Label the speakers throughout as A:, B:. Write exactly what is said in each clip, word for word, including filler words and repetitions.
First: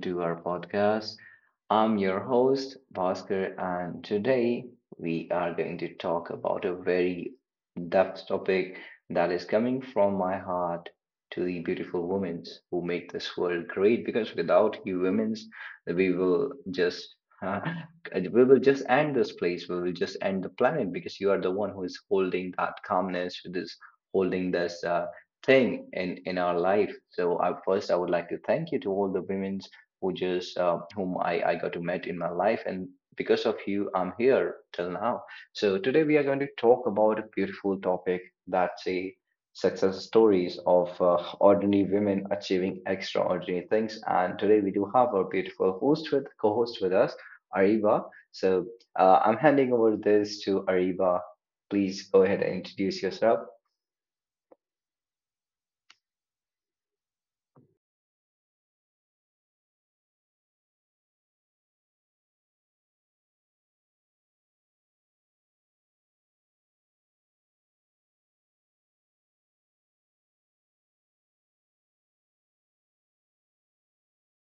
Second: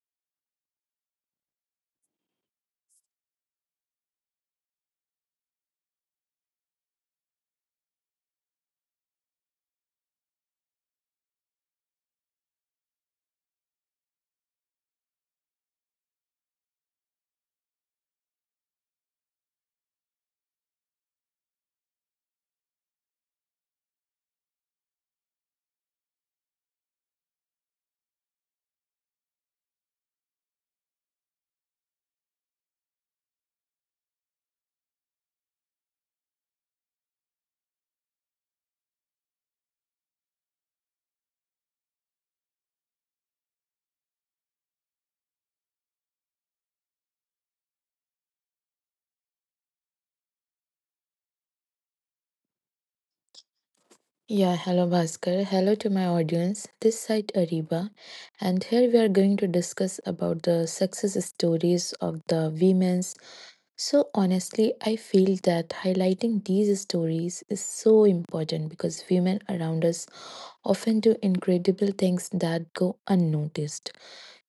A: to our podcast. I'm your host, Bhaskar, and today we are going to talk about a very depth topic that is coming from my heart to the beautiful women who make this world great. Because without you women, we will just uh, we will just end this place. We will just end the planet because you are the one who is holding that calmness, who is holding this. uh, thing in in our life. So i first i would like to thank you to all the women who just uh, whom i i got to met in my life, and because of you I'm here till now. So today we are going to talk about a beautiful topic, that's a success stories of uh, ordinary women achieving extraordinary things. And today we do have our beautiful host with co-host with us, Ariba. So uh, I'm handing over this to Ariba. Please go ahead and introduce yourself.
B: Yeah, hello Bhaskar. Hello to my audience. This side Ariba, and here we are going to discuss about the success stories of the women's. So honestly, I feel that highlighting these stories is so important because women around us often do incredible things that go unnoticed.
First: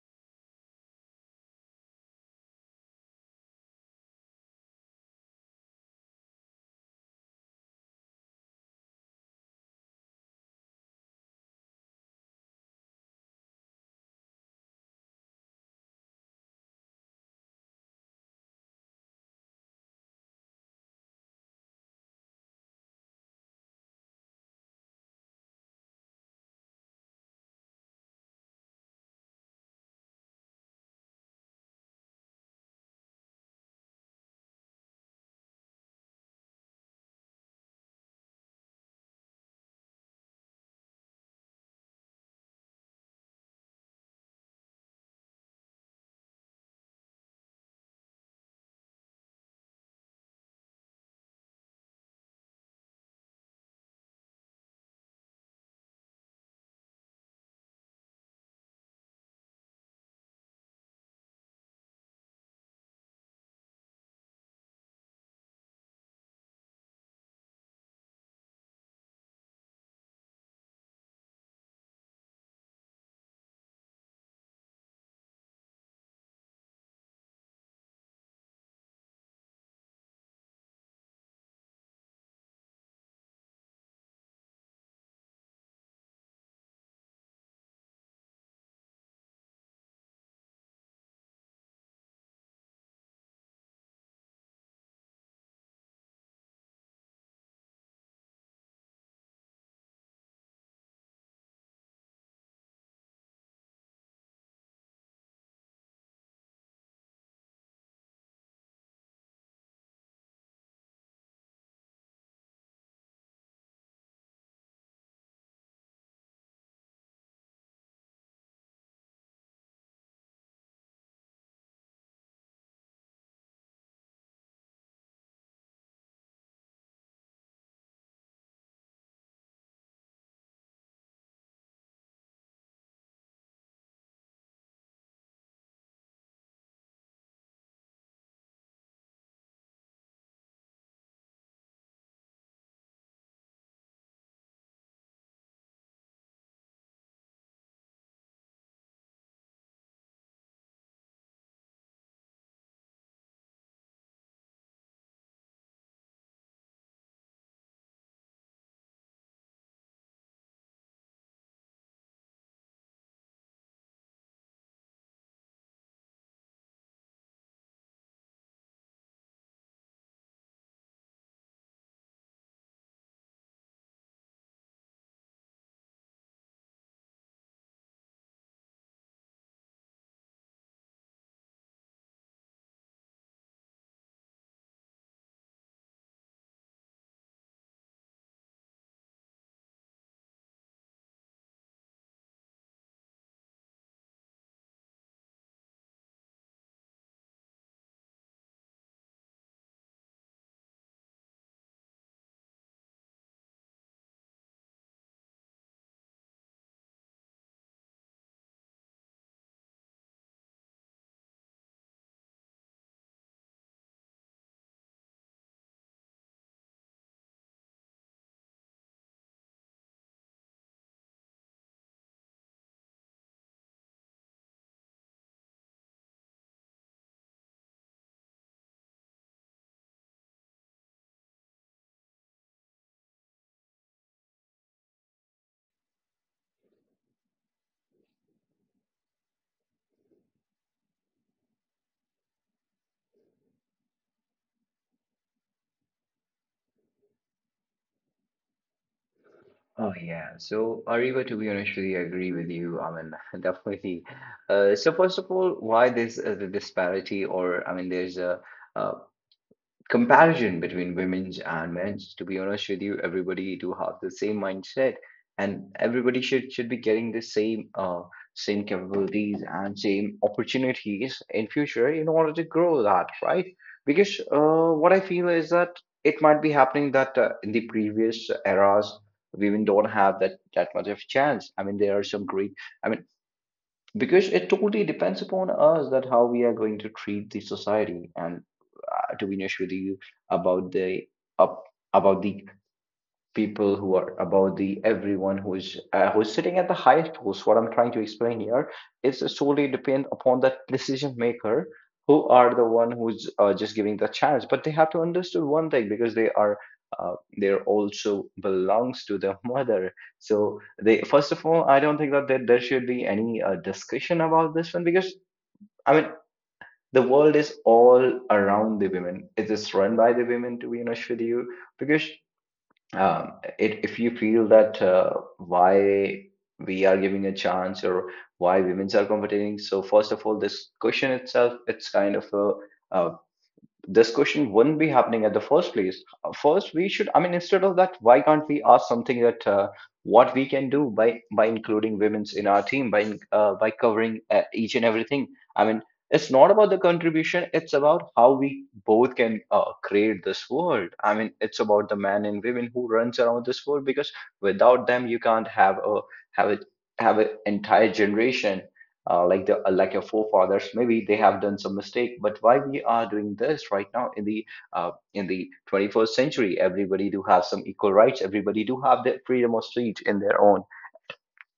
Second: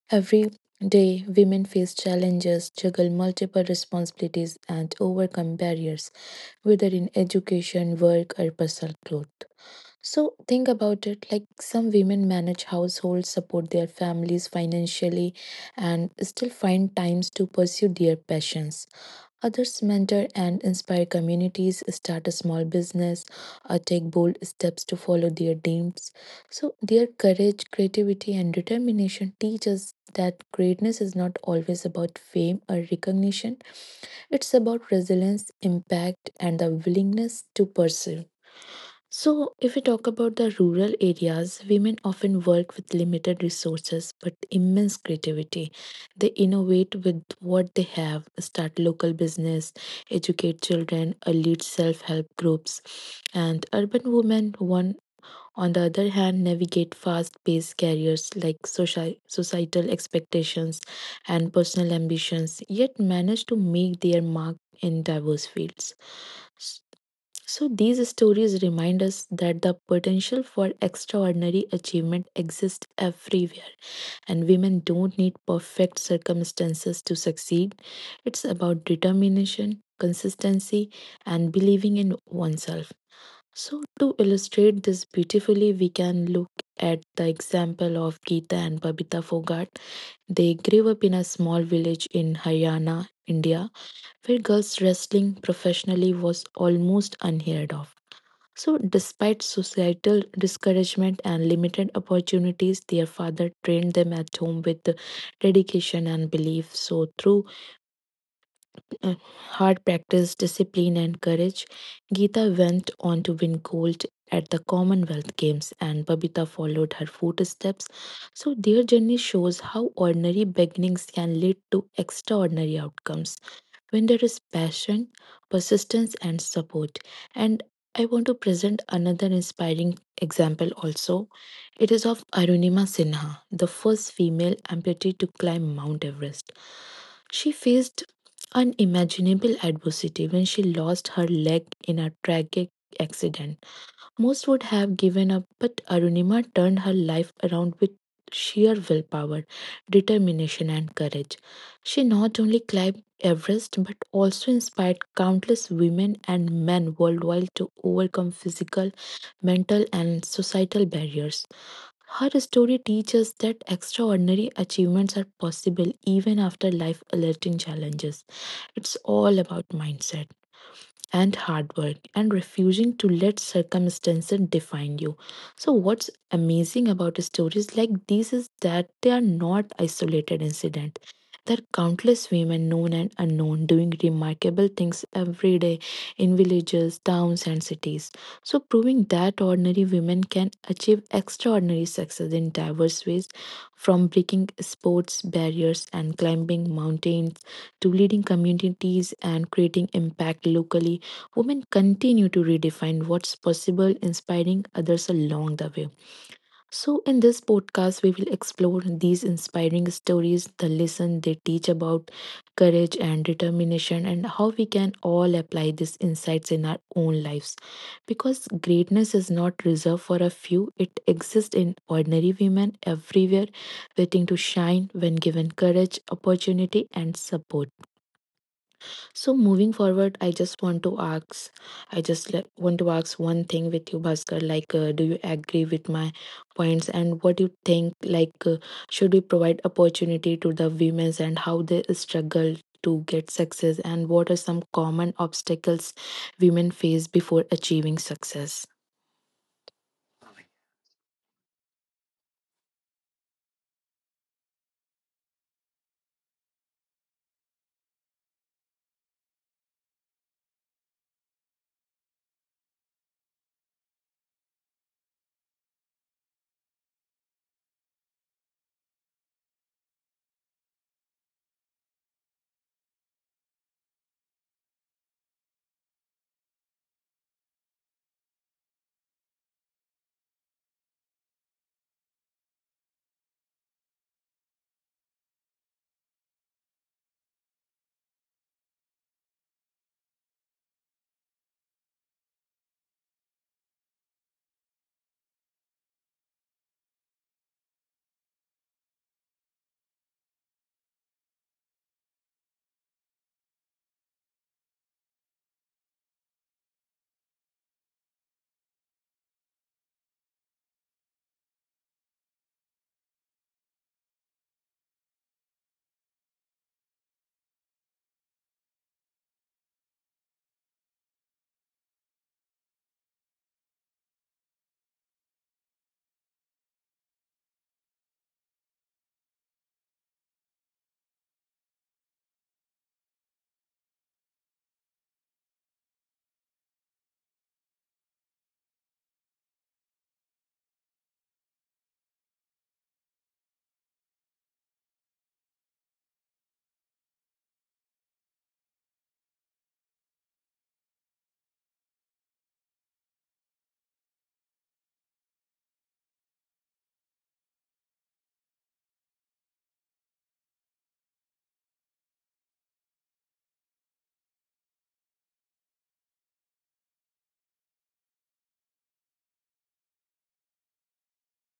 B: Every day, women face challenges, juggle multiple responsibilities, and overcome barriers, whether in education, work, or personal growth. So think about it like some women manage households, support their families financially, and still find times to pursue their passions. Others mentor and inspire communities, start a small business, or take bold steps to follow their dreams. So their courage, creativity, and determination teach us that greatness is not always about fame or recognition, it's about resilience, impact, and the willingness to pursue. So, if we talk about the rural areas, women often work with limited resources but immense creativity. They innovate with what they have, start local business, educate children, uh, lead self help groups. And urban women, one on the other hand, navigate fast paced careers like soci- societal expectations and personal ambitions, yet manage to make their mark in diverse fields. So, these stories remind us that the potential for extraordinary achievement exists everywhere, and women don't need perfect circumstances to succeed. It's about determination, consistency, and believing in oneself. So, to illustrate this beautifully, we can look at the example of Geeta and Babita Fogart. They grew up in a small village in Haryana, India, where girls wrestling professionally was almost unheard of. So, despite societal discouragement and limited opportunities, their father trained them at home with dedication and belief. So, through uh, hard practice, discipline, and courage, Geeta went on to win gold at the Commonwealth Games, and Babita followed her footsteps. So, their journey shows how ordinary beginnings can lead to extraordinary outcomes when there is passion, persistence, and support. And I want to present another inspiring example also. It is of Arunima Sinha, the first female amputee to climb Mount Everest. She faced unimaginable adversity when she lost her leg in a tragic accident. Most would have given up, but Arunima turned her life around with sheer willpower, determination, and courage. She not only climbed Everest but also inspired countless women and men worldwide to overcome physical, mental, and societal barriers. Her story teaches that extraordinary achievements are possible even after life alerting challenges. It's all about mindset and hard work and refusing to let circumstances define you. So, what's amazing about stories like these is that they are not isolated incidents. There are countless women, known and unknown, doing remarkable things every day in villages, towns, and cities. So, proving that ordinary women can achieve extraordinary success in diverse ways, from breaking sports barriers and climbing mountains to leading communities and creating impact locally. Women continue to redefine what's possible, inspiring others along the way. So, in this podcast, we will explore these inspiring stories, the lesson they teach about courage and determination, and how we can all apply these insights in our own lives. Because greatness is not reserved for a few, it exists in ordinary women everywhere, waiting to shine when given courage, opportunity, and support. So moving forward, I just want to ask, I just le- want to ask one thing with you, Bhaskar. Like, uh, do you agree with my points, and what do you think? Like, uh, should we provide opportunity to the women and how they struggle to get success, and what are some common obstacles women face before achieving success?
A: Oh yeah. So Ariba, to be honest, really agree with you. I mean, definitely. Uh, so first of all, why this uh, the disparity, or I mean, there's a, uh comparison between women's and men's. To be honest with you, everybody do have the same mindset, and everybody should should be getting the same uh same capabilities and same opportunities in future in order to grow that, right? Because uh what I feel is that it might be happening that uh, in the previous eras, women don't have that that much of chance. I mean, there are some great, I mean, because it totally depends upon us that how we are going to treat the society. And uh, to be honest with you, about the up about the people who are about the everyone who is uh, who is sitting at the highest post, what I'm trying to explain here is solely depend upon that decision maker, who are the one who's uh, just giving the chance. But they have to understand one thing, because they are uh, they also belongs to the mother. So they first of all i don't think that there, there should be any uh, discussion about this one, because I mean, the world is all around the women. It is run by the women, to be honest with you, because um, it, if you feel that uh, why we are giving a chance, or why women's are competing. So first of all, this question itself, it's kind of a, a this question wouldn't be happening at the first place. Uh, First, we should, I mean, instead of that, why can't we ask something that uh, what we can do by by including women's in our team, by in- uh, by covering uh, each and everything? I mean, it's not about the contribution; it's about how we both can uh, create this world. I mean, it's about the man and women who runs around this world, because without them, you can't have a have a have an entire generation. Uh, like the uh, like your forefathers, maybe they have done some mistake. But why we are doing this right now in the uh, in the twenty-first century? Everybody do have some equal rights, everybody do have the freedom of speech in their own,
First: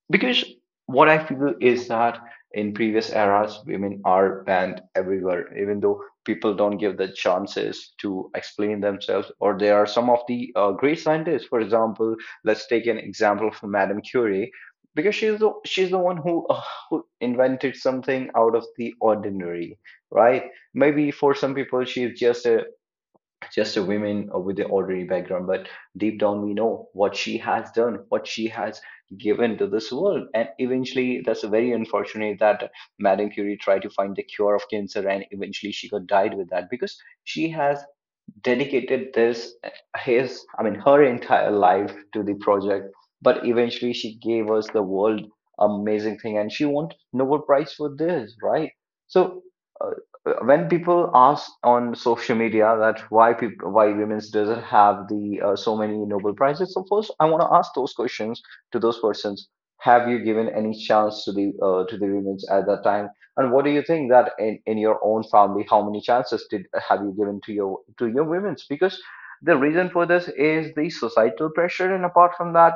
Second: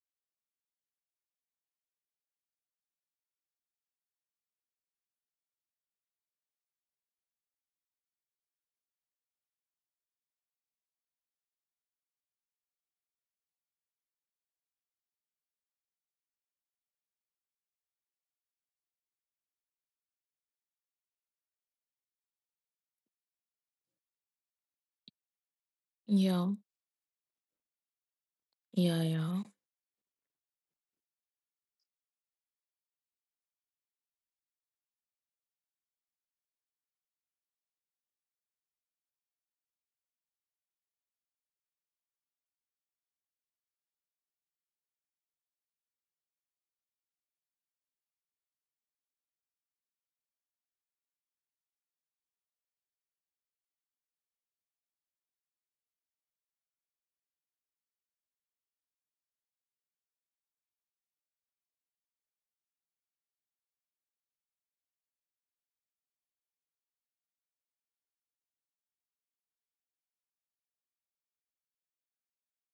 A: because what I feel is that in previous eras, women are banned everywhere, even though people don't give the chances to explain themselves. Or there are some of the uh, great scientists, for example. Let's take an example of Madame Curie, because she's the, she's the one who, uh, who invented something out of the ordinary, right? Maybe for some people, she's just a just a woman uh, with the ordinary background, but deep down,
B: Yeah,
A: we know what she has done, what she has
B: yeah, yeah,
A: given to this world. And eventually, that's very unfortunate that Madame Curie tried to find the cure of cancer, and eventually she got died with that, because she has dedicated this his I mean, her entire life to the project. But eventually she gave us the world amazing thing, and she won Nobel Prize for this, right? So uh, when people ask on social media that why people why women doesn't have the uh, so many Nobel Prizes, so first I want to ask those questions to those persons: have you given any chance to the uh, to the women at that time? And what do you think that in, in your own family, how many chances did have you given to your to your women's? Because the reason for this is the societal pressure, and apart from that,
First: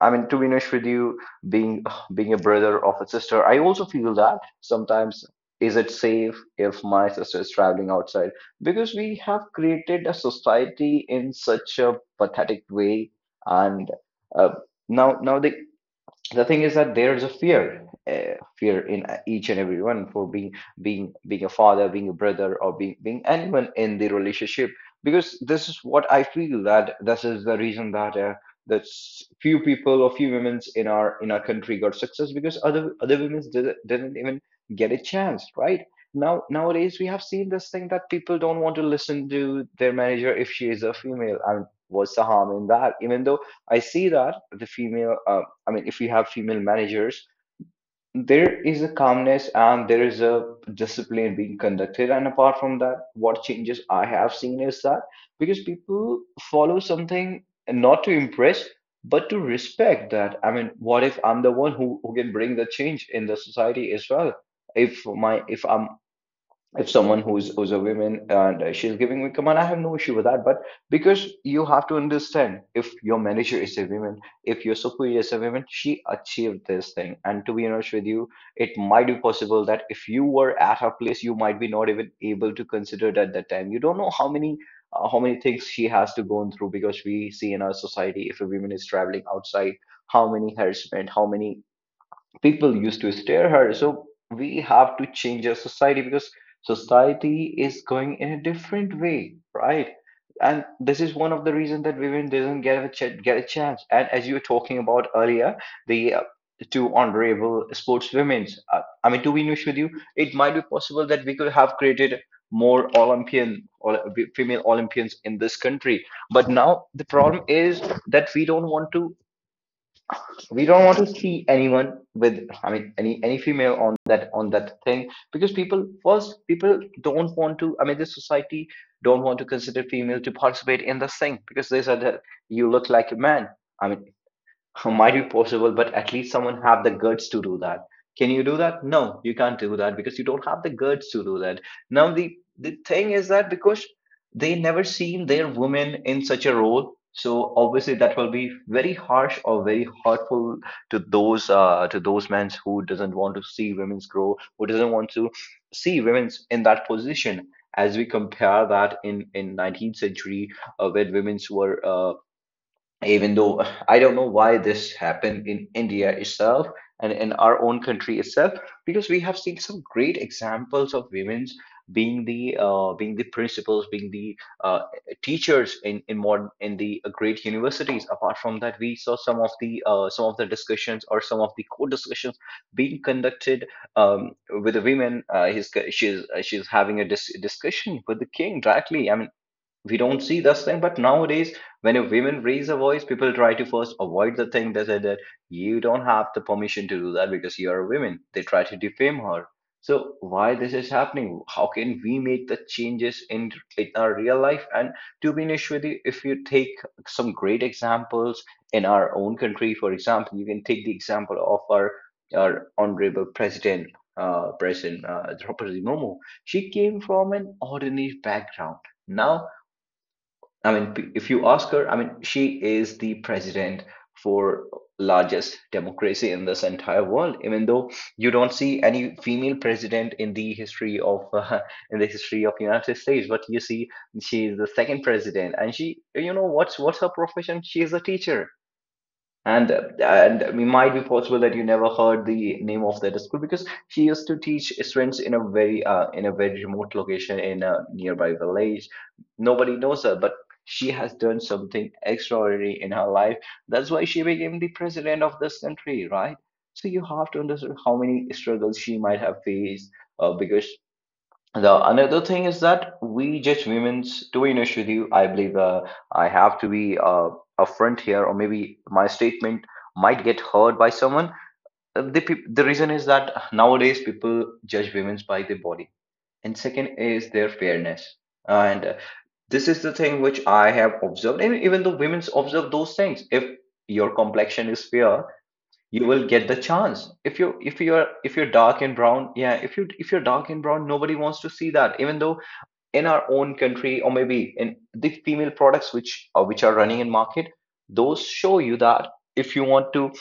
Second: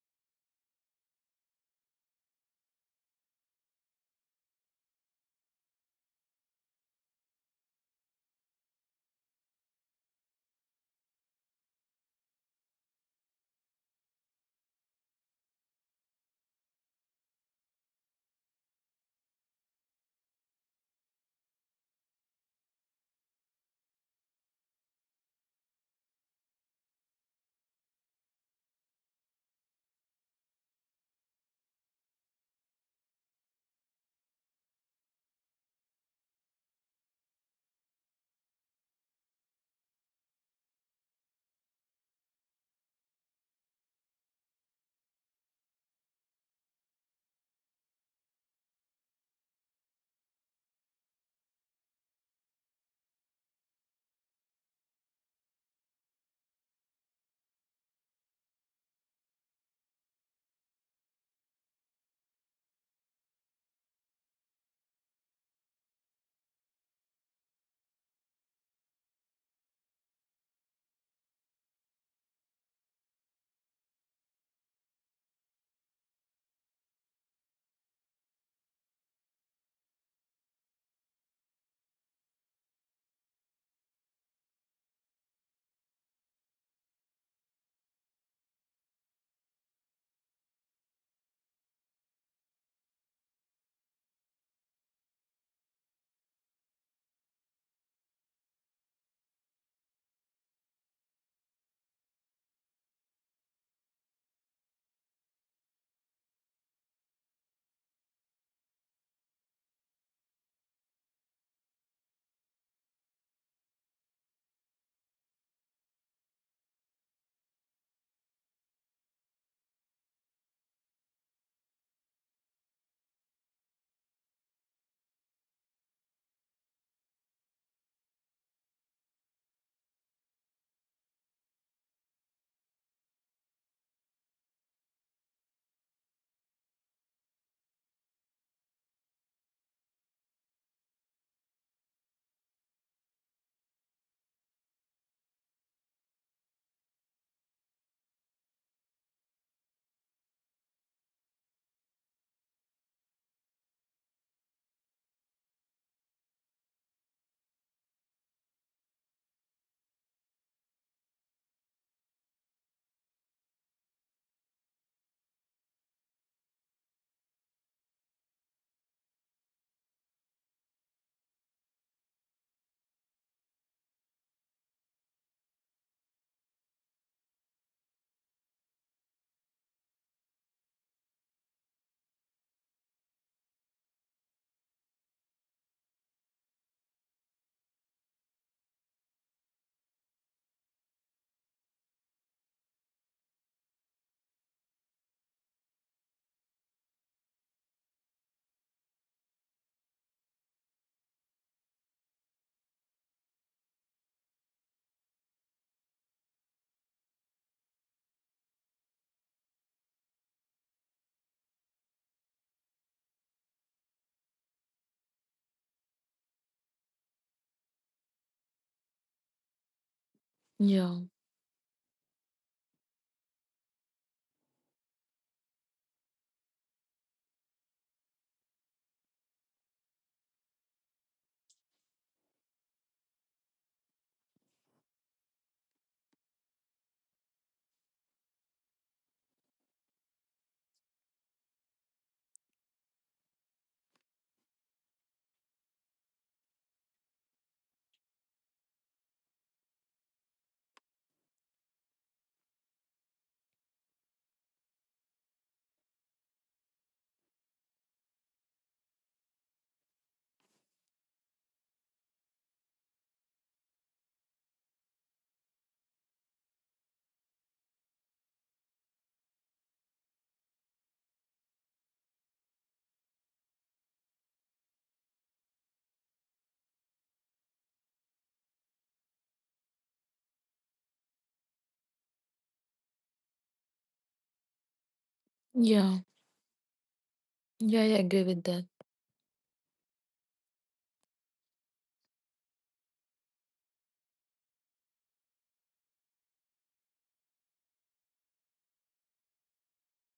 A: I mean, to be honest with you, being being a brother of a sister, I also feel that sometimes, is it safe if my sister is traveling outside? Because we have created a society in such a pathetic way, and uh, now now the the thing is that there is a fear uh, fear in uh, each and everyone, for being being being a father, being a brother, or being being anyone in the relationship. Because this is what I feel, that this is the reason that uh, that s- few people or few women in our in our country got success, because other other women didn't, didn't even get a chance, right? Now nowadays, we have seen this thing that people don't want to listen to their manager if she is a female. And what's the harm in that? Even though I see that the female uh, I mean, if you have female managers, there is a calmness and there is a discipline being conducted. And apart from that, what changes I have seen is that, because people follow something, not to impress, but to respect that. I mean, what if I'm the one who, who can bring the change in the society as well? If my if I'm if someone who's who's a woman and uh, she's giving me command, I have no issue with that. But because you have to understand, if your manager is a woman, if your superior is a woman, she achieved this thing. And to be honest with you, it might be possible that if you were at her place, you might be not even able to consider it at that time. You don't know how many uh, how many things she has to go through, because we see in our society, if a woman is traveling outside, how many harassment, how many people used to stare her. So we have to change our society, because society is going in a different way, right? And this is one of the reasons that women doesn't get a ch- get a chance. And as you were talking about earlier, the uh, two honorable sportswomen, uh, I mean, to be honest with you, it might be possible that we could have created more Olympian, or female Olympians in this country. But now the problem is that we don't want to we don't want to see anyone with, I mean, any any female on that on that thing. Because people first people don't want to I mean this society don't want to consider female to participate in this thing, because they said that you look like a man. I mean, might be possible, but at least someone have the guts to do that. Can you do that? No, you can't do that, because you don't have the guts to do that. Now the the thing is that, because they never seen their women in such a role, so obviously that will be very harsh or very hurtful to those uh, to those men who doesn't want to see women's grow, who doesn't want to see women's in that position. As we compare that in in nineteenth century, uh, when women's were uh, even though I don't know why this happened in India itself, and in our own country itself, because we have seen some great examples of women's being the uh, being the principals, being the uh, teachers in in modern in the great universities. Apart from that, we saw some of the uh, some of the discussions, or some of the co discussions being conducted, um, with the women. Uh, his she's she's having a dis- discussion with the king directly. I mean, we don't see this thing, but nowadays when a women raise a voice, people try to first avoid the thing. They say that you don't have the permission to do that because you are a woman. They try to defame her. So why this is happening? How can we make the changes in, in our real life? And to be honest with you, if you take some great examples in our own country, for example, you can take the example of our, our honorable president, uh, president uh, Draupadi Murmu. She came from an ordinary background now. I mean,
B: yeah,
A: p- if you ask her, I mean, she is the president for largest democracy in this entire world. Even though you don't see any female president in the history of uh, in the history of United States, but you see she is the second president, and she, you know, what's what's her profession? She is a teacher. And uh, and it might be possible that you never heard the name of that school because she used to teach students in a very uh, in a very remote location in a nearby village. Nobody knows her, but she has done something extraordinary in her life. That's why she became the president of this country, right? So you have to understand how many struggles she might have faced, uh, because the another thing is that we judge women's, to be honest with you, I believe, uh, I have to be uh, upfront here, or maybe my statement might get heard by someone. Uh, The, peop- the reason is that nowadays people judge women's by their body, and second is their fairness. And uh, this is the thing which I have observed, and even though women's observe those things, if your complexion is fair,
B: yeah,
A: you will get the chance. If you if
B: yeah. I
A: you're
B: agree
A: if
B: with
A: you're
B: that.
A: dark and brown, yeah, if you if you're dark and brown, nobody wants to see that. Even though in our own country or maybe in the female products which uh, which are running in market, those show you that if you want to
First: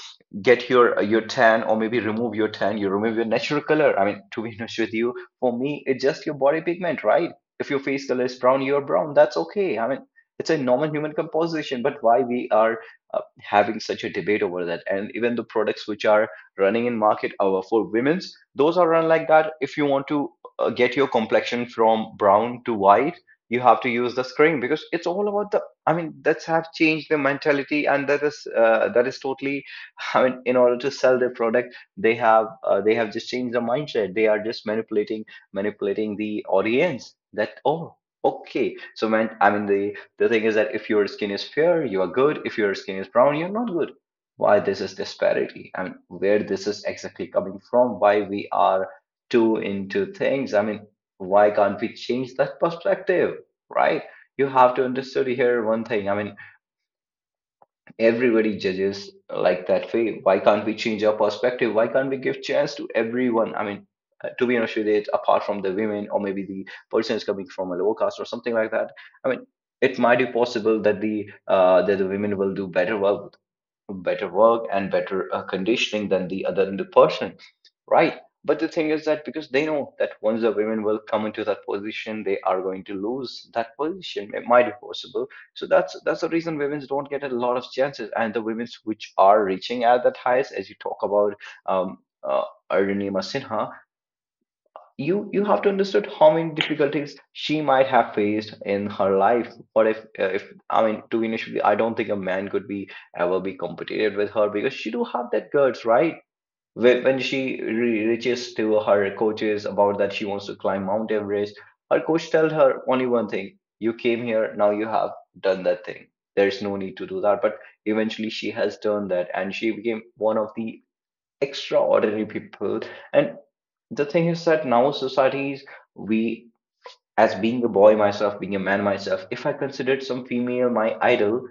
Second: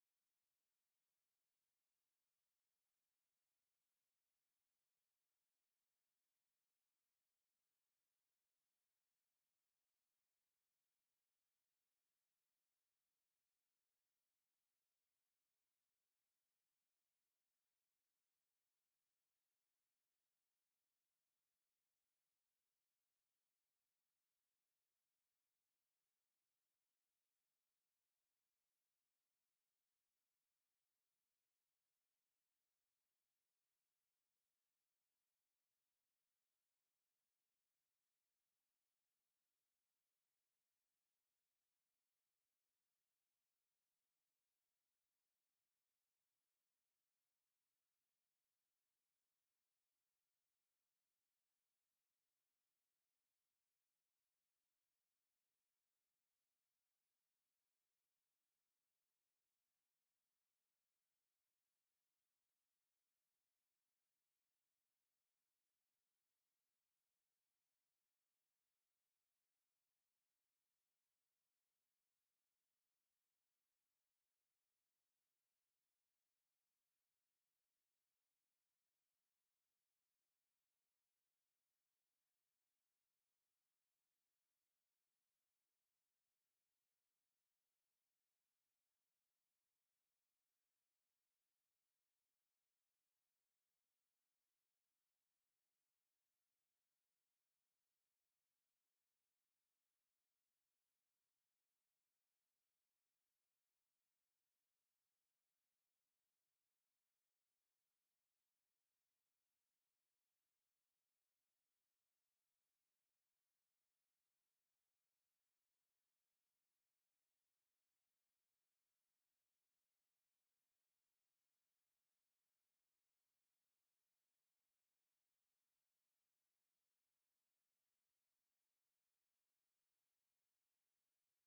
A: get your uh, your tan or maybe remove your tan, you remove your natural color. I mean, to be honest with you, for me it's just your body pigment, right? If your face color is brown, you're brown, that's okay. I mean, it's a normal human composition. But why we are uh, having such a debate over that? And even the products which are running in market are for women's, those are run like that. If you want to uh, get your complexion from brown to white, you have to use the screen, because it's all about the, I mean, that's have changed the mentality. And that is uh, that is totally I mean, in order to sell their product, they have uh, they have just changed the mindset. They are just manipulating, manipulating the audience that, oh, okay. So, man, I mean, the the thing is that if your skin is fair, you are good. If your skin is brown, you're not good. Why this is disparity? I mean, where this is exactly coming from? Why we are too into things? I mean, why can't we change that perspective, right? You have to understand here one thing. I mean, everybody judges like that way. Why can't we change our perspective? Why can't we give chance to everyone? I mean, uh, to be honest with it, apart from the women or maybe the person is coming from a lower caste or something like that. I mean, it might be possible that the uh, that the women will do better. Well, better work and better uh, conditioning than the other, than the person, right? But the thing is that because they know that once the women will come into that position, they are going to lose that position, it might be possible. So that's that's the reason women don't get a lot of chances. And the women which are reaching at that highest, as you talk about, um uh, Arunima Sinha, you you have to understand how many difficulties she might have faced in her life. Or if uh, if I mean, to initially, I don't think a man could be ever be competed with her, because she do have that guts, right? When when she re- reaches to her coaches about that she wants to climb Mount Everest, her coach tells her only one thing: you came here, now you have done that thing, there's no need to do that. But eventually she has done that, and she became one of the extraordinary people. And the thing is that now societies, we, as being a boy myself, being a man myself, if I considered some female my idol,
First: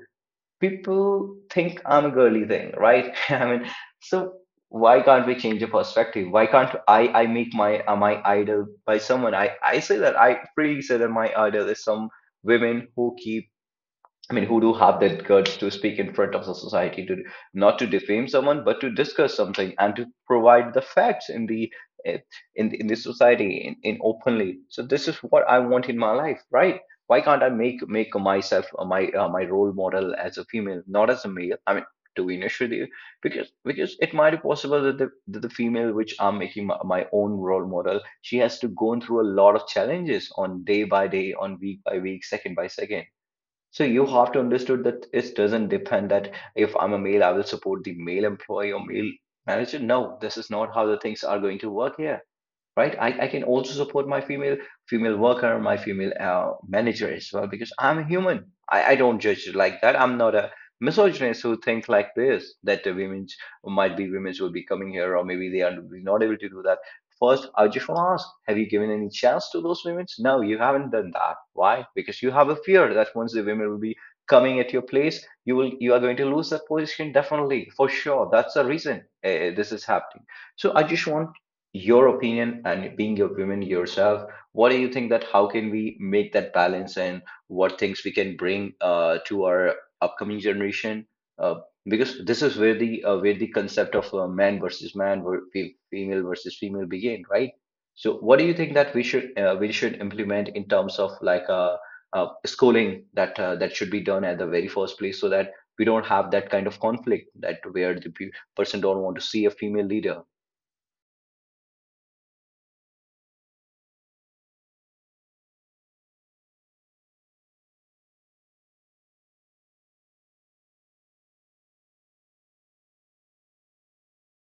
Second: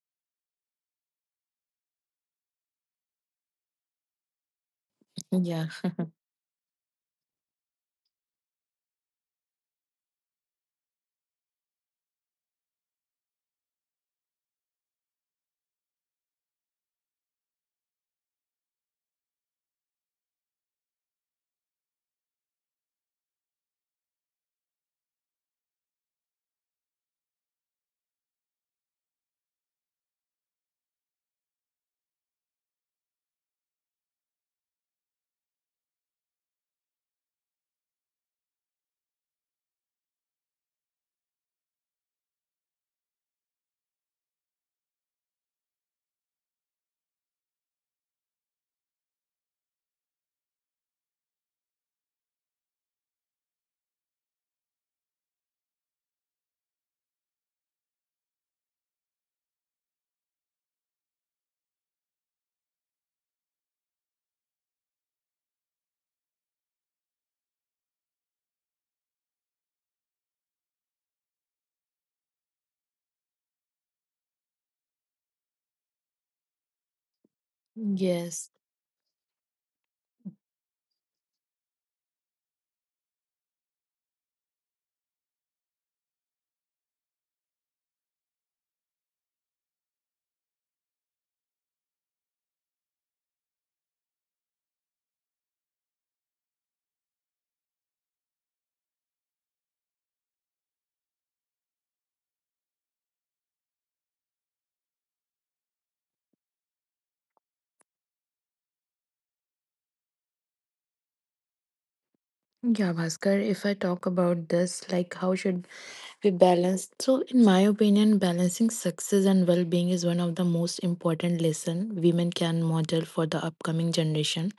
A: people think I'm a girly thing, right? I mean, so why can't we change
B: Yeah.
A: the perspective? Why can't i i make my uh, my idol by someone? I i say that I freely say that my idol is some women who keep, I mean, who do have that guts to speak in front of the society, to not to defame someone, but to discuss something and to provide the facts in the eh, in in the society in, in openly. So this is what I want in my life, right? Why can't I make make myself, uh, my uh, my role model as a female, not as a male? I mean, to be honest with you, because because it might be possible that the that the female which I'm making my, my own role model, she has to go through a lot of challenges on day by day, on week by week, second by second. So you have to understood that it doesn't depend that if I'm a male, I will support the male employee or male manager. No, this is not how the things are going to work here, right? I, I can also support my female female worker, my female uh, manager as well, because I'm a human. I, I don't judge it like that. I'm not a misogynist who thinks like this, that the women might be, women will be coming here or maybe they are not able to do that. First, I just want to ask, have you given any chance to those women? No, you haven't done that. Why? Because you have a fear that once the women will be coming at your place, you will, you are going to lose that position, definitely for sure.
B: Yes.
A: That's the reason uh, this is happening. So I just want your opinion, and being a woman yourself, what do you think that how can we make that balance and what things we can bring uh, to our upcoming generation? Uh, because this is where the uh, where the concept of uh, man versus man, ver- fe- female versus female begin, right? So what do you think that we should uh, we should implement in terms of like uh, uh, schooling that uh, that should be done at the very first place, so that we don't have that kind of conflict, that where the pe- person don't want to see a female leader?
B: Yeah, Bhaskar, if I talk about this, like how should we balance? So, in my opinion, balancing success and well being is one of the most important lesson women can model for the upcoming generation.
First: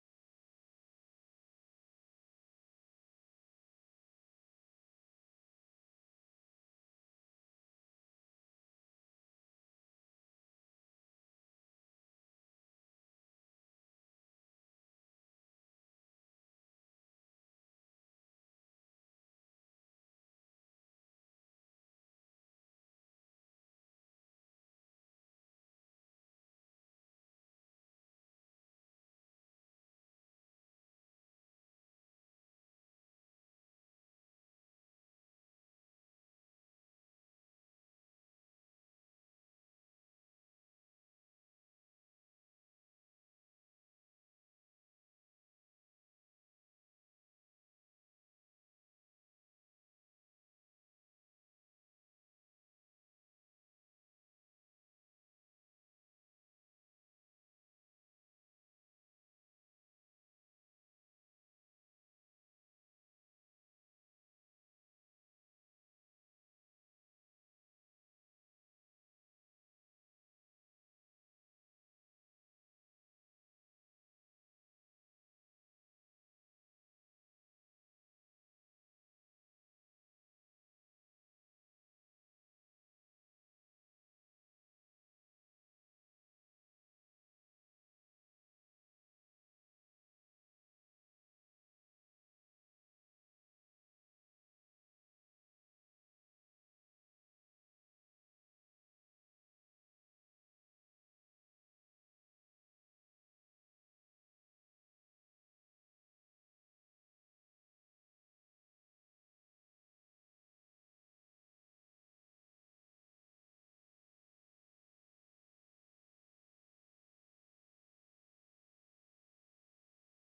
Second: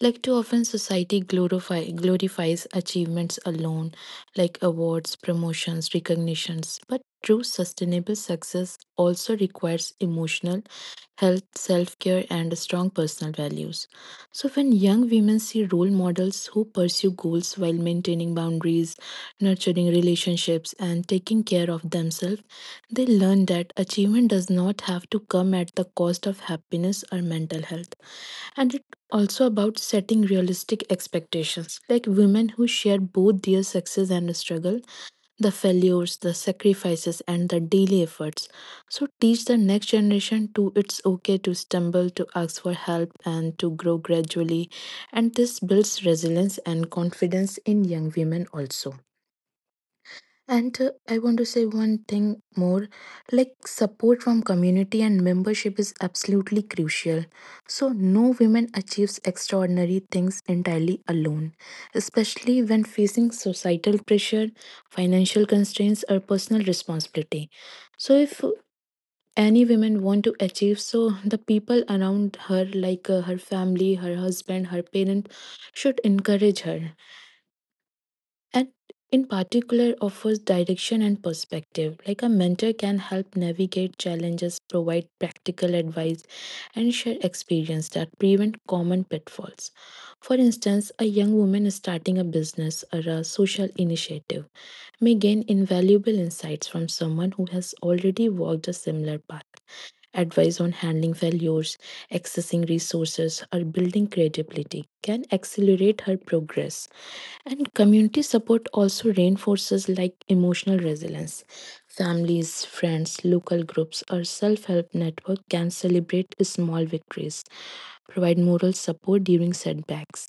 B: Like too often society glorify glorifies achievements alone, like awards, promotions, recognitions. But true sustainable success also requires emotional health, self care, and strong personal values. So, when young women see role models who pursue goals while maintaining boundaries, nurturing relationships, and taking care of themselves, they learn that achievement does not have to come at the cost of happiness or mental health. And it also about setting realistic expectations like women who share both their success and struggle the failures, the sacrifices, and the daily efforts. So, teach the next generation to it's okay to stumble, to ask for help, and to grow gradually. And this builds resilience and confidence in young women also. And uh, I want to say one thing more like support from community and membership is absolutely crucial. So, no woman achieves extraordinary things entirely alone, especially when facing societal pressure, financial constraints, or personal responsibility. So, if any women want to achieve so the people around her like uh, her family, her husband, her parent should encourage her, and in particular offers direction and perspective like a mentor can help navigate challenges, provide practical advice, and share experience that prevent common pitfalls. For instance, a young woman starting a business or a social initiative may gain invaluable insights from someone who has already walked a similar path. Advice on handling failures, accessing resources, or building credibility can accelerate her progress. And community support also reinforces like emotional resilience. Families, friends, local groups, or self help network can celebrate small victories, provide moral support during setbacks,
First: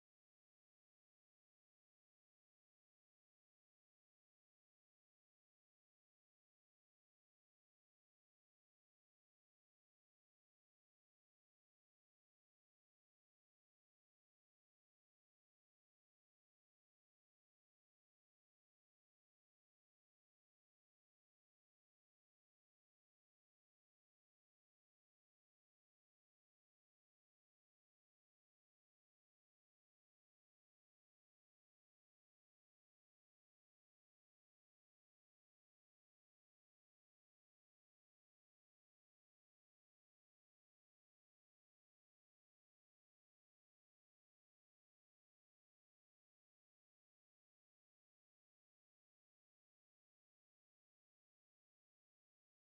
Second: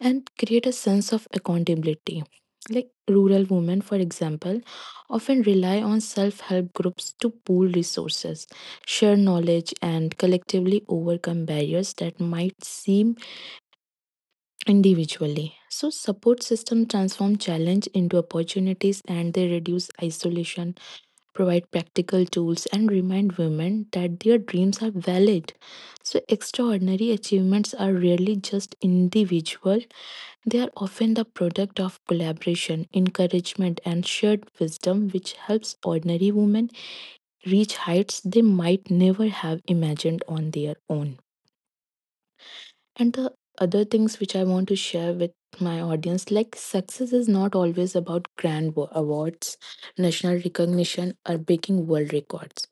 B: and create a sense of accountability. Like rural women, for example, often rely on self help groups to pool resources, share knowledge, and collectively overcome barriers that might seem individually. So, support system transform challenge into opportunities and they reduce isolation, provide practical tools, and remind women that their dreams are valid. So, extraordinary achievements are rarely just individual, they are often the product of collaboration, encouragement, and shared wisdom, which helps ordinary women reach heights they might never have imagined on their own. And the other things which I want to share with my audience like success is not always about grand wa- awards, national recognition, or breaking world records.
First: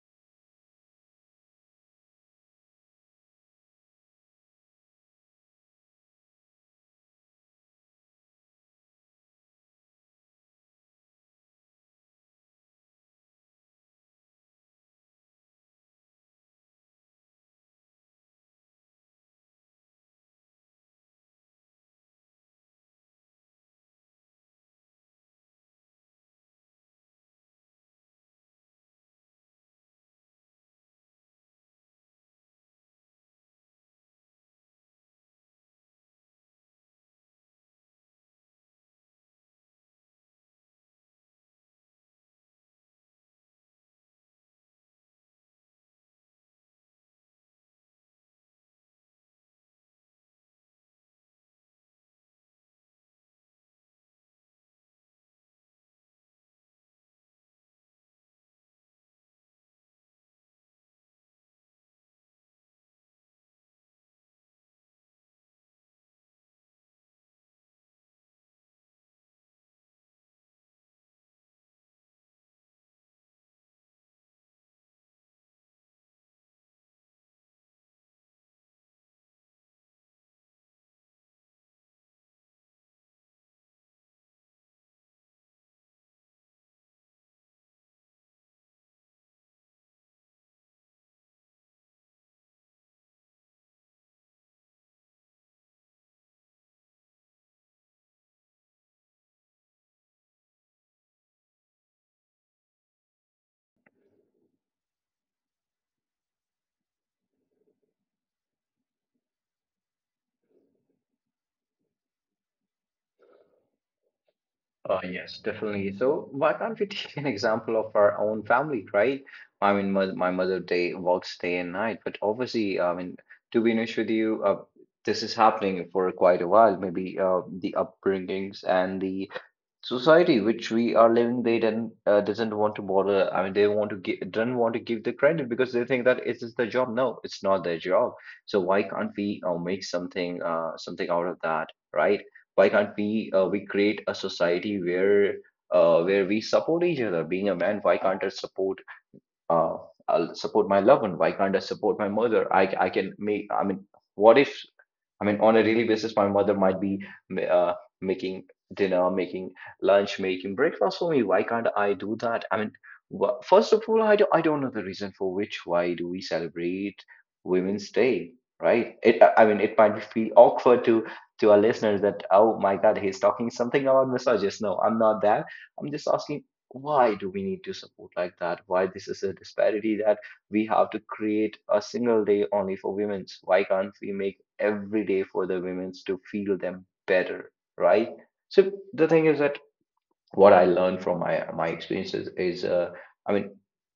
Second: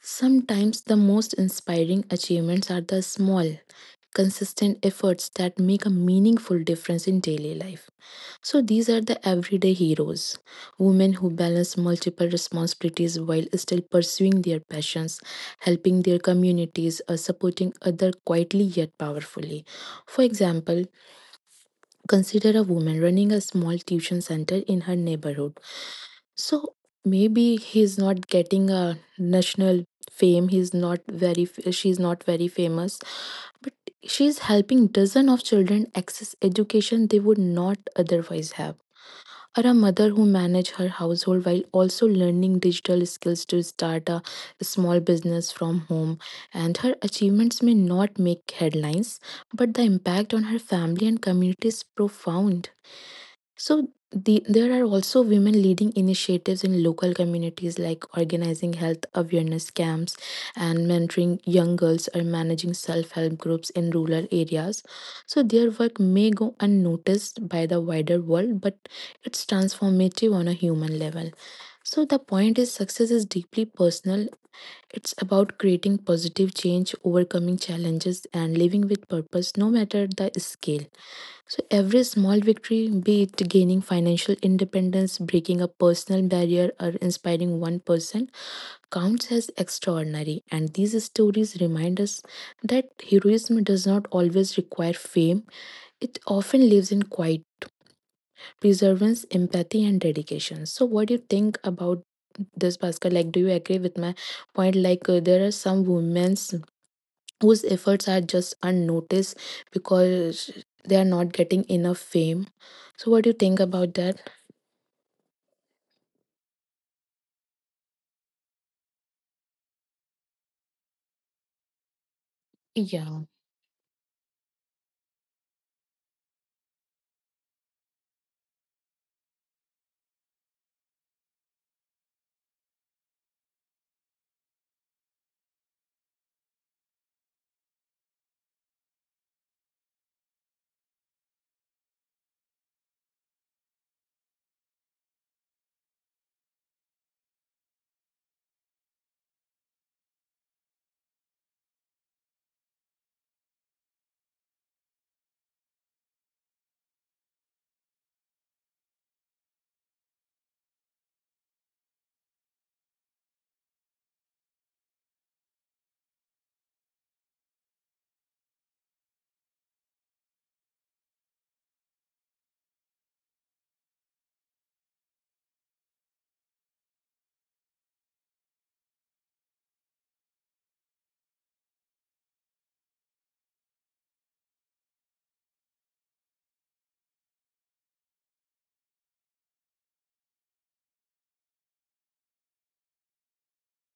B: Sometimes the most inspiring achievements are the small, consistent efforts that make a meaningful difference in daily life. So these are the everyday heroes, women who balance multiple responsibilities while still pursuing their passions, helping their communities, or supporting others quietly yet powerfully. For example, consider a woman running a small tuition center in her neighborhood. So maybe he's not getting a national fame, he's not very, she's not very famous, she's helping dozen of children access education they would not otherwise have, or a mother who manages her household while also learning digital skills to start a small business from home. And her achievements may not make headlines, but the impact on her family and community is profound. So the, there are also women leading initiatives in local communities like organizing health awareness camps and mentoring young girls or managing self-help groups in rural areas. So their work may go unnoticed by the wider world, but it's transformative on a human level. So the point is success is deeply personal. It's about creating positive change, overcoming challenges and living with purpose no matter the scale. So every small victory, be it gaining financial independence, breaking a personal barrier, or inspiring one person, counts as extraordinary. And these stories remind us that heroism does not always require fame, it often lives in quiet perseverance, empathy, and dedication. So, what do you think about this, Bhaskar? Like, do you agree with my point? Like, uh, there are some women's whose efforts are just unnoticed because they are not getting enough fame. So, what do you think about that?
A: Uh, yes, definitely. So why can't we take an example of our own family, right? I mean, my, my mother day works day and night. But obviously, I mean,
B: Yeah,
A: to be honest with you, uh, this is happening for quite a while. Maybe uh, the upbringings and the society which we are living, they don't, uh, doesn't want to bother. I mean, they want to give, don't want to give the credit because they think that it is the job. No, it's not their job. So why can't we uh, make something uh, something out of that, right? Why can't we uh, we create a society where uh, where we support each other? Being a man, why can't I support uh, I'll support my loved one? Why can't I support my mother? I i can make, I mean, what if, I mean, on a daily basis, my mother might be uh, making dinner, making lunch, making breakfast for me. Why can't I do that? I mean, wha- first of all, I do, I don't know the reason for which why do we celebrate Women's Day, right? It, I I mean, it might feel awkward to to our listeners that, oh my God, he's talking something about misogynist. No, I'm not that. I'm just asking, why do we need to support like that? Why this is a disparity, that we have to create a single day only for women's? Why can't we make every day for the women to feel them better, right? So the thing is that what I learned from my my experiences is, uh, I mean,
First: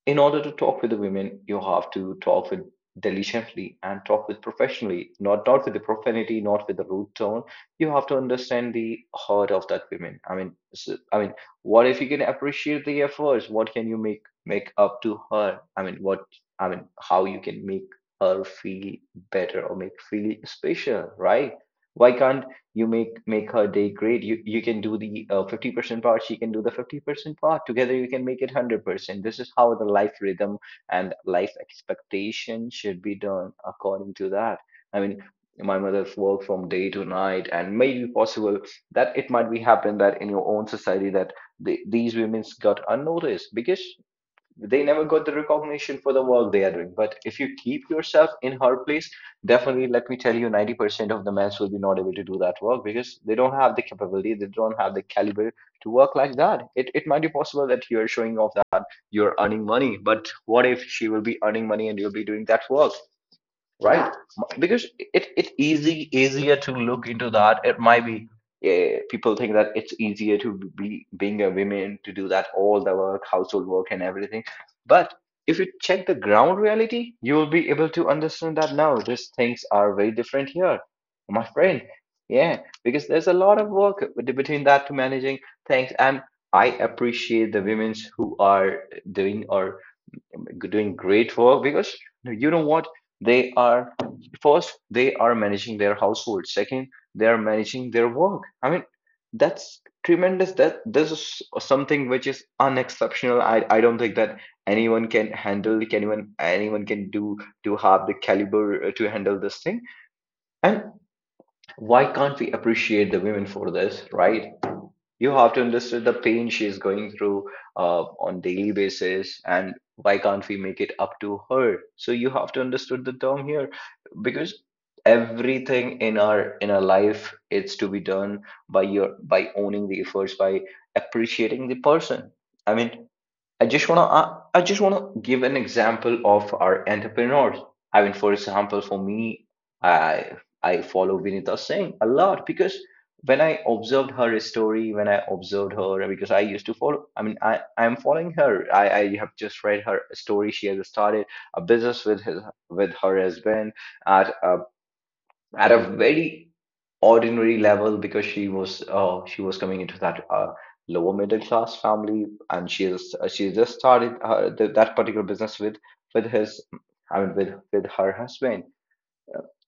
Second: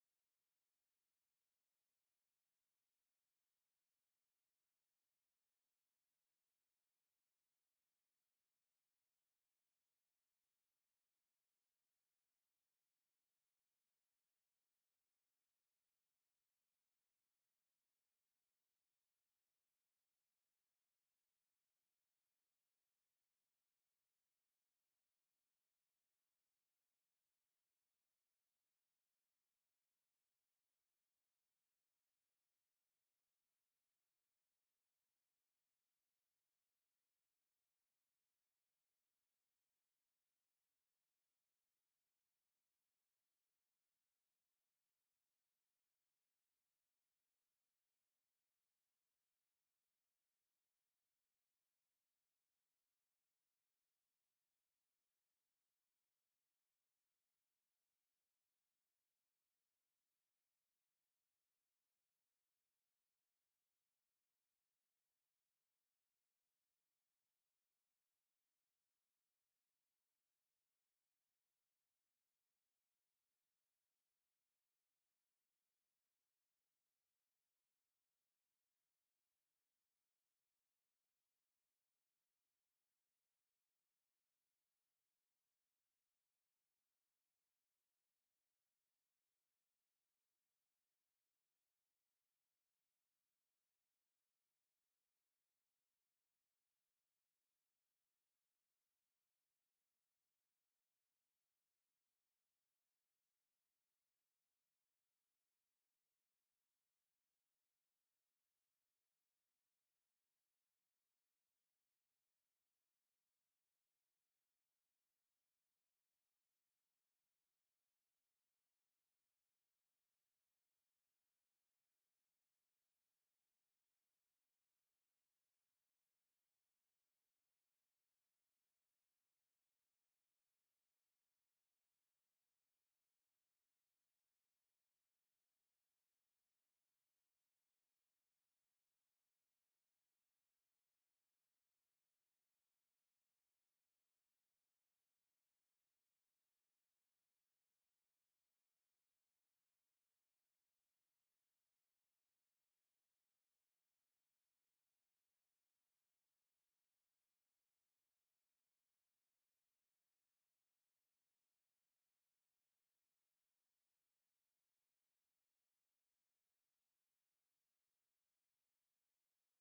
A: in order to talk with the women, you have to talk with diligently and talk with professionally, not not with the profanity, not with the rude tone. You have to understand the heart of that women. I mean, so, I mean, what if you can appreciate the efforts? What can you make make up to her? I mean, what, I mean, how you can make her feel better or make feel special, right? Why can't you make make her day great? You you can do the uh, fifty percent part, she can do the fifty percent part, together you can make it one hundred percent. This is how the life rhythm and life expectation should be done. According to that, i mean my mother's work from day to night, and maybe possible that it might be happen that in your own society that the, these women's got unnoticed because they never got the recognition for the work they are doing. But if you keep yourself in her place, definitely let me tell you, ninety percent of the men will be not able to do that work because they don't have the capability, they don't have the caliber to work like that. It, it might be possible that you're showing off that you're earning money, but what if she will be earning money and you'll be doing that work? Right? Because it it's easy easier to look into that. It might be, eh, people think that it's easier to be being a woman to do that all the work, household work and everything. But if you check the ground reality, you will be able to understand that no, these things are very different here, my friend. Yeah, because there's a lot of work bet- between that to managing things, and I appreciate the women's who are doing, or doing great work. Because no, you know what, they are, first they are managing their household, second they are managing their work. I mean that's tremendous, that this is something which is unexceptional. I i don't think that anyone can handle, can even anyone can do, to have the caliber uh, to handle this thing. And why can't we appreciate the women for this? Right? You have to understand the pain she is going through uh, on daily basis, and why can't we make it up to her? So you have to understand the term here. Because everything in our in our life, it's to be done by your by owning the efforts, by appreciating the person. I mean I just wanna, I, I just wanna give an example of our entrepreneurs. I mean, for example, for me, I I follow Vinita Singh a lot. Because when I observed her story, when I observed her, because I used to follow, I mean, I I'm following her. I I have just read her story. She has started a business with his with her husband at a, at a very ordinary level. Because she was, uh, she was coming into that uh, lower middle class family, and she is, uh, she just started, uh, th- that particular business with with his I mean with with her husband.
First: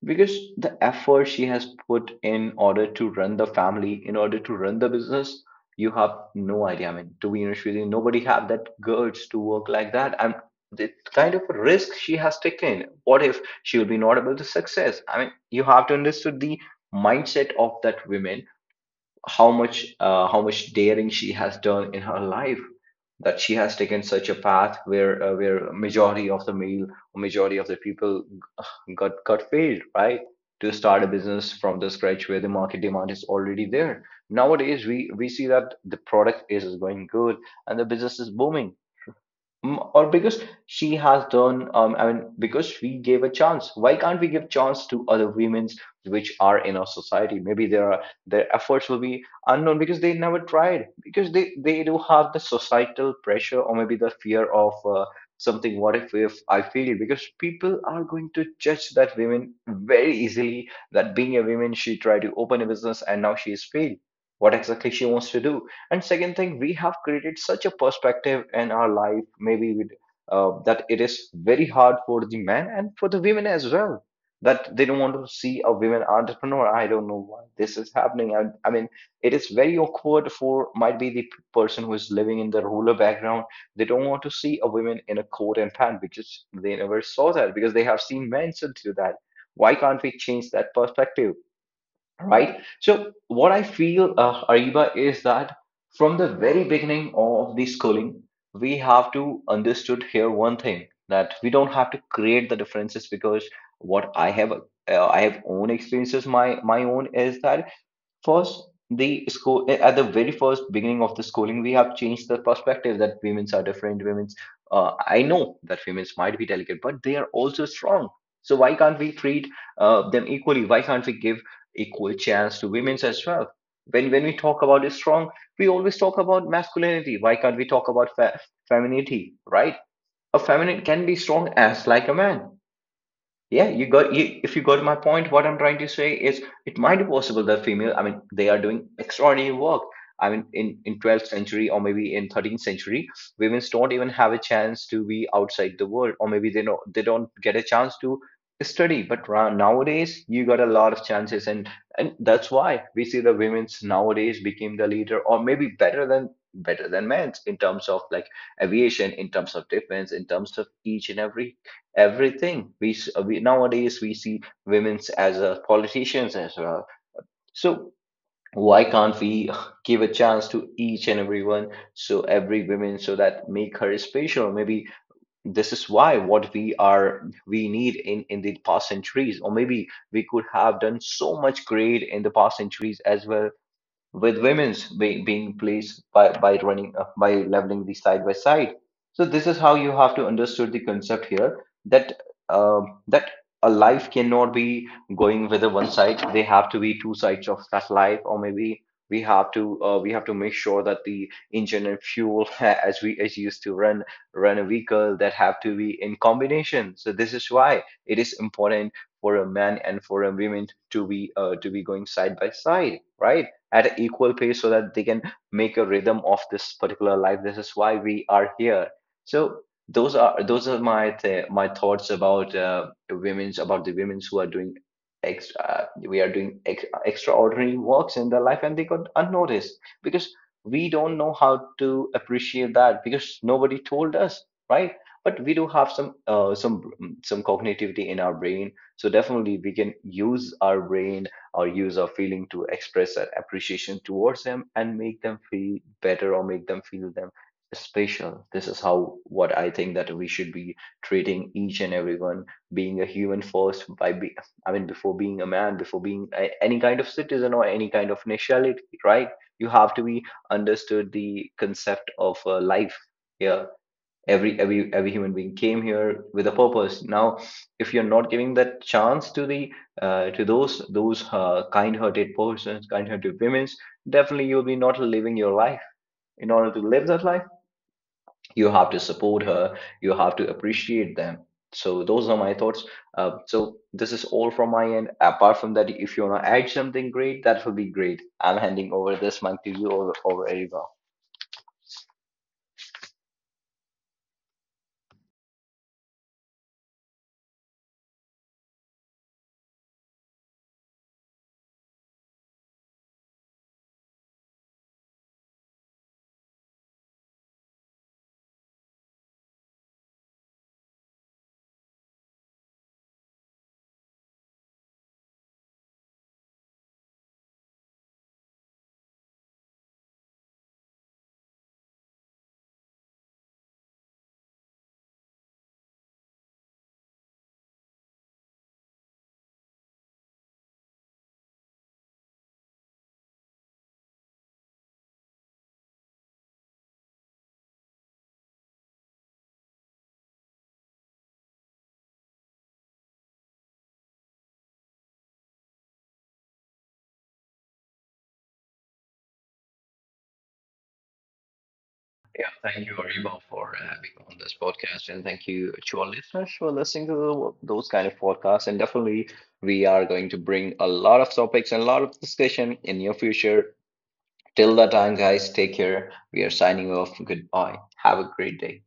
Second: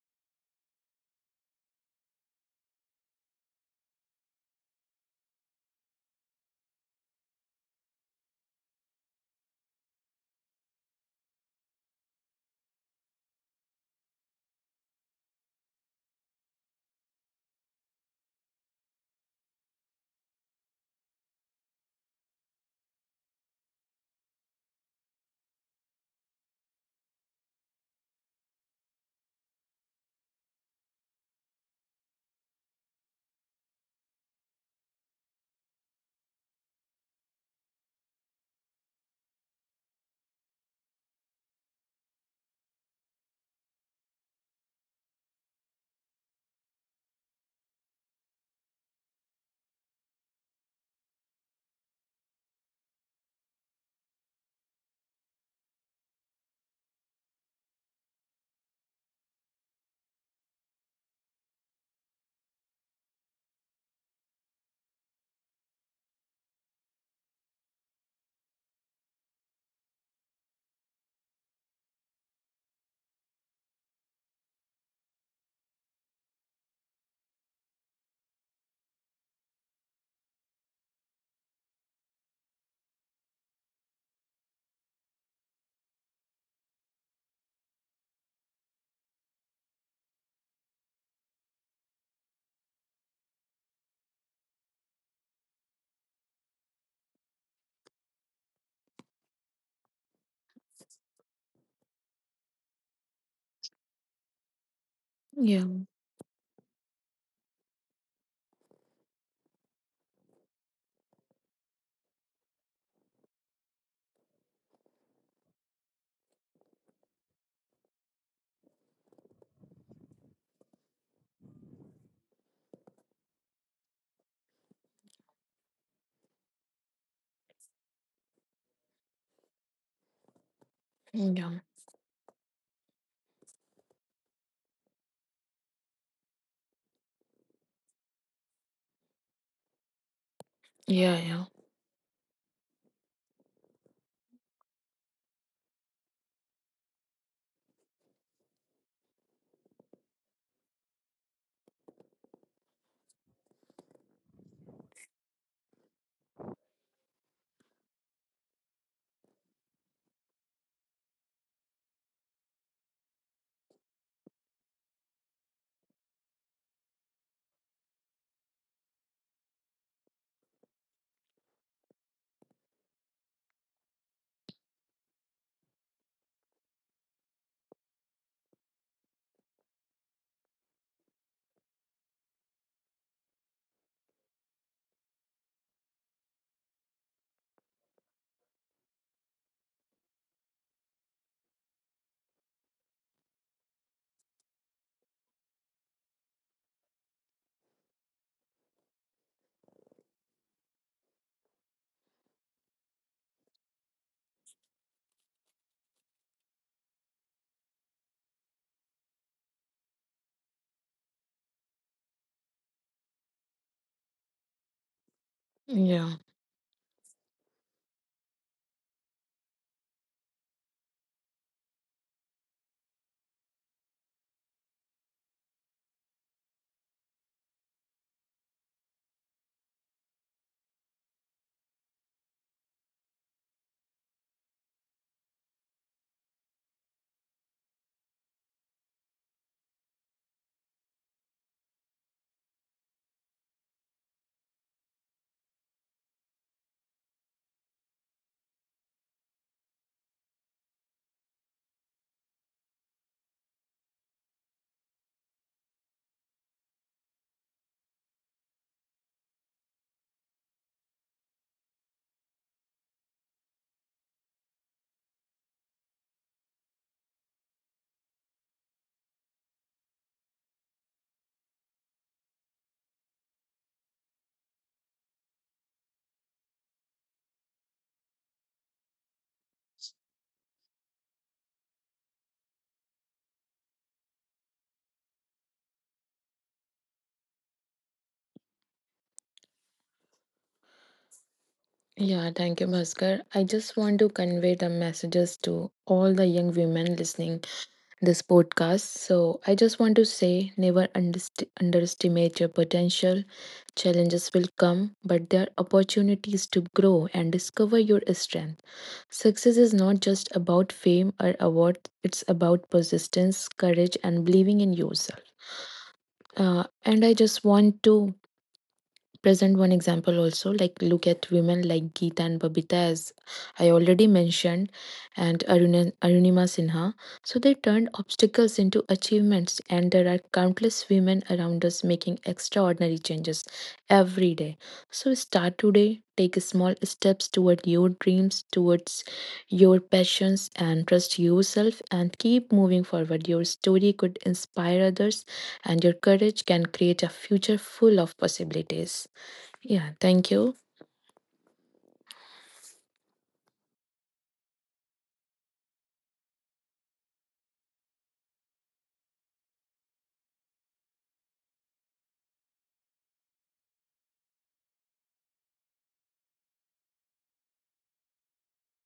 A: Because the effort she has put in order to run the family, in order to run the business, you have no idea. I mean, to be honest with you, nobody have that guts to work like that. And the kind of risk she has taken, what if she will be not able to success? I mean, you have to understand the mindset of that woman, how much, uh, how much daring she has done in her life, that she has taken such a path where, uh, where majority of the male, majority of the people got got failed, right? To start a business from the scratch where the market demand is already there. Nowadays we we see that the product is going good and the business is booming. Mm, or because she has done, um, I mean, because we gave a chance, why can't we give chance to other women which are in our society? Maybe their are their efforts will be unknown because they never tried, because they they do have the societal pressure, or maybe the fear of, uh, something. What if if I fail? Because people are going to judge that women very easily, that being a woman she tried to open a business and now she is failed. What exactly she wants to do? And second thing, we have created such a perspective in our life, maybe with, uh, that it is very hard for the men and for the women as well, that they don't want to see a women entrepreneur. I don't know why this is happening. I, I mean, it is very awkward for, might be, the person who is living in the rural background. They don't want to see a woman in a coat and pant because they never saw that, because they have seen men so do that. Why can't we change that perspective? Right? So what I feel, uh, Ariba, is that from the very beginning of the schooling, we have to understood here one thing, that we don't have to create the differences. Because what I have, uh, I have own
B: yeah,
A: experiences. My my own is that first, the school, at the very first beginning of the schooling, we have changed the perspective that women's are different. Women's, uh, I know that women's might be delicate, but they are also strong. So why can't we treat, uh, them equally? Why can't we give equal chance to women's as well? When when we talk about is strong, we always talk about masculinity. Why can't we talk about fe- femininity? Right? A feminine can be strong
B: yeah,
A: as like a man. Yeah, you got you. If you got my point, what I'm trying to say is, it might be possible that female. I mean, they are doing extraordinary work. I mean, in in
B: yeah,
A: twelfth
B: yeah,
A: century or maybe in thirteenth century, women don't even have a chance to be outside the world, or maybe they do they don't get a chance to study. But ra- nowadays, you got a lot of chances, and and that's why we see the women's nowadays became the leader, or maybe better than, better than men's in terms of like aviation, in terms of defense, in terms of each and every everything. We, we nowadays we see women's as a politicians as well. So why can't we give a chance to each and everyone? So every woman, so that make her special. Maybe this is why what we are we need in in the past centuries, or maybe we could have done so much great in the past centuries as well, with women's be- being placed by by running, uh, by leveling the side by side. So this is how you have to understood the concept here, that, uh, that a life cannot be going with the one side. They have to be two sides of that life, or maybe we have to, uh, we have to make sure that the engine and fuel as we as used to run, run a vehicle, that have to be in combination. So this is why it is important for a man and for a woman to be, uh, to be going side by side, right? At equal pace, so that they can make a
B: yeah.
A: rhythm of this particular life. This is why we are here. So those are those are my th- my thoughts about, uh, women's about the women's who are doing, ex- uh, we are doing ex- extraordinary works in their life and they got unnoticed because we don't know how to appreciate that, because nobody told us. Right? But we do have some, uh, some some cognitivity in our brain, so definitely we can use our brain or use our feeling to express our appreciation towards them and make them feel better or make them feel them special. This is how, what I think, that we should be treating each and everyone being a human first. by be, I mean, before being a man, before being a, any kind of citizen or any kind of nationality. Right? You have to be understood the concept of, uh, life here. Every every every human being came here with a purpose. Now if you're not giving that chance to the, uh, to those those uh, kind-hearted persons, kind-hearted women, definitely you'll be not living your life. In order to live that life, you have to support her, you have to appreciate them. So those are my thoughts. Uh, so this is all from my end. Apart from that, if you want to add something great, that will be great. I'm handing over this mic to you, over, over Eriva.
B: Yeah, thank you, Bhaskar. I just want to convey the messages to all the young women listening this podcast. So I just want to say, never underst- underestimate your potential. Challenges will come, but there are opportunities to grow and discover your strength. Success is not just about fame or awards, it's about persistence, courage, and believing in yourself. Uh, and I just want to present one example also like look at women like Geeta and Babita as I already mentioned and Aruna, Arunima Sinha. So they turned obstacles into achievements and there are countless women around us making extraordinary changes every day. So start today, take small steps toward your dreams, towards your passions and trust yourself and keep moving forward. Your story could inspire others and your courage can create a future full of possibilities. Yeah, thank you.
A: Yeah, thank you, Ariba, for having me on this podcast, and thank you to our listeners for listening to the, those kind of podcasts. And definitely, we are going to bring a lot of topics and a lot of discussion in your future. Till that time, guys, take care. We are signing off. Goodbye. Have a great day.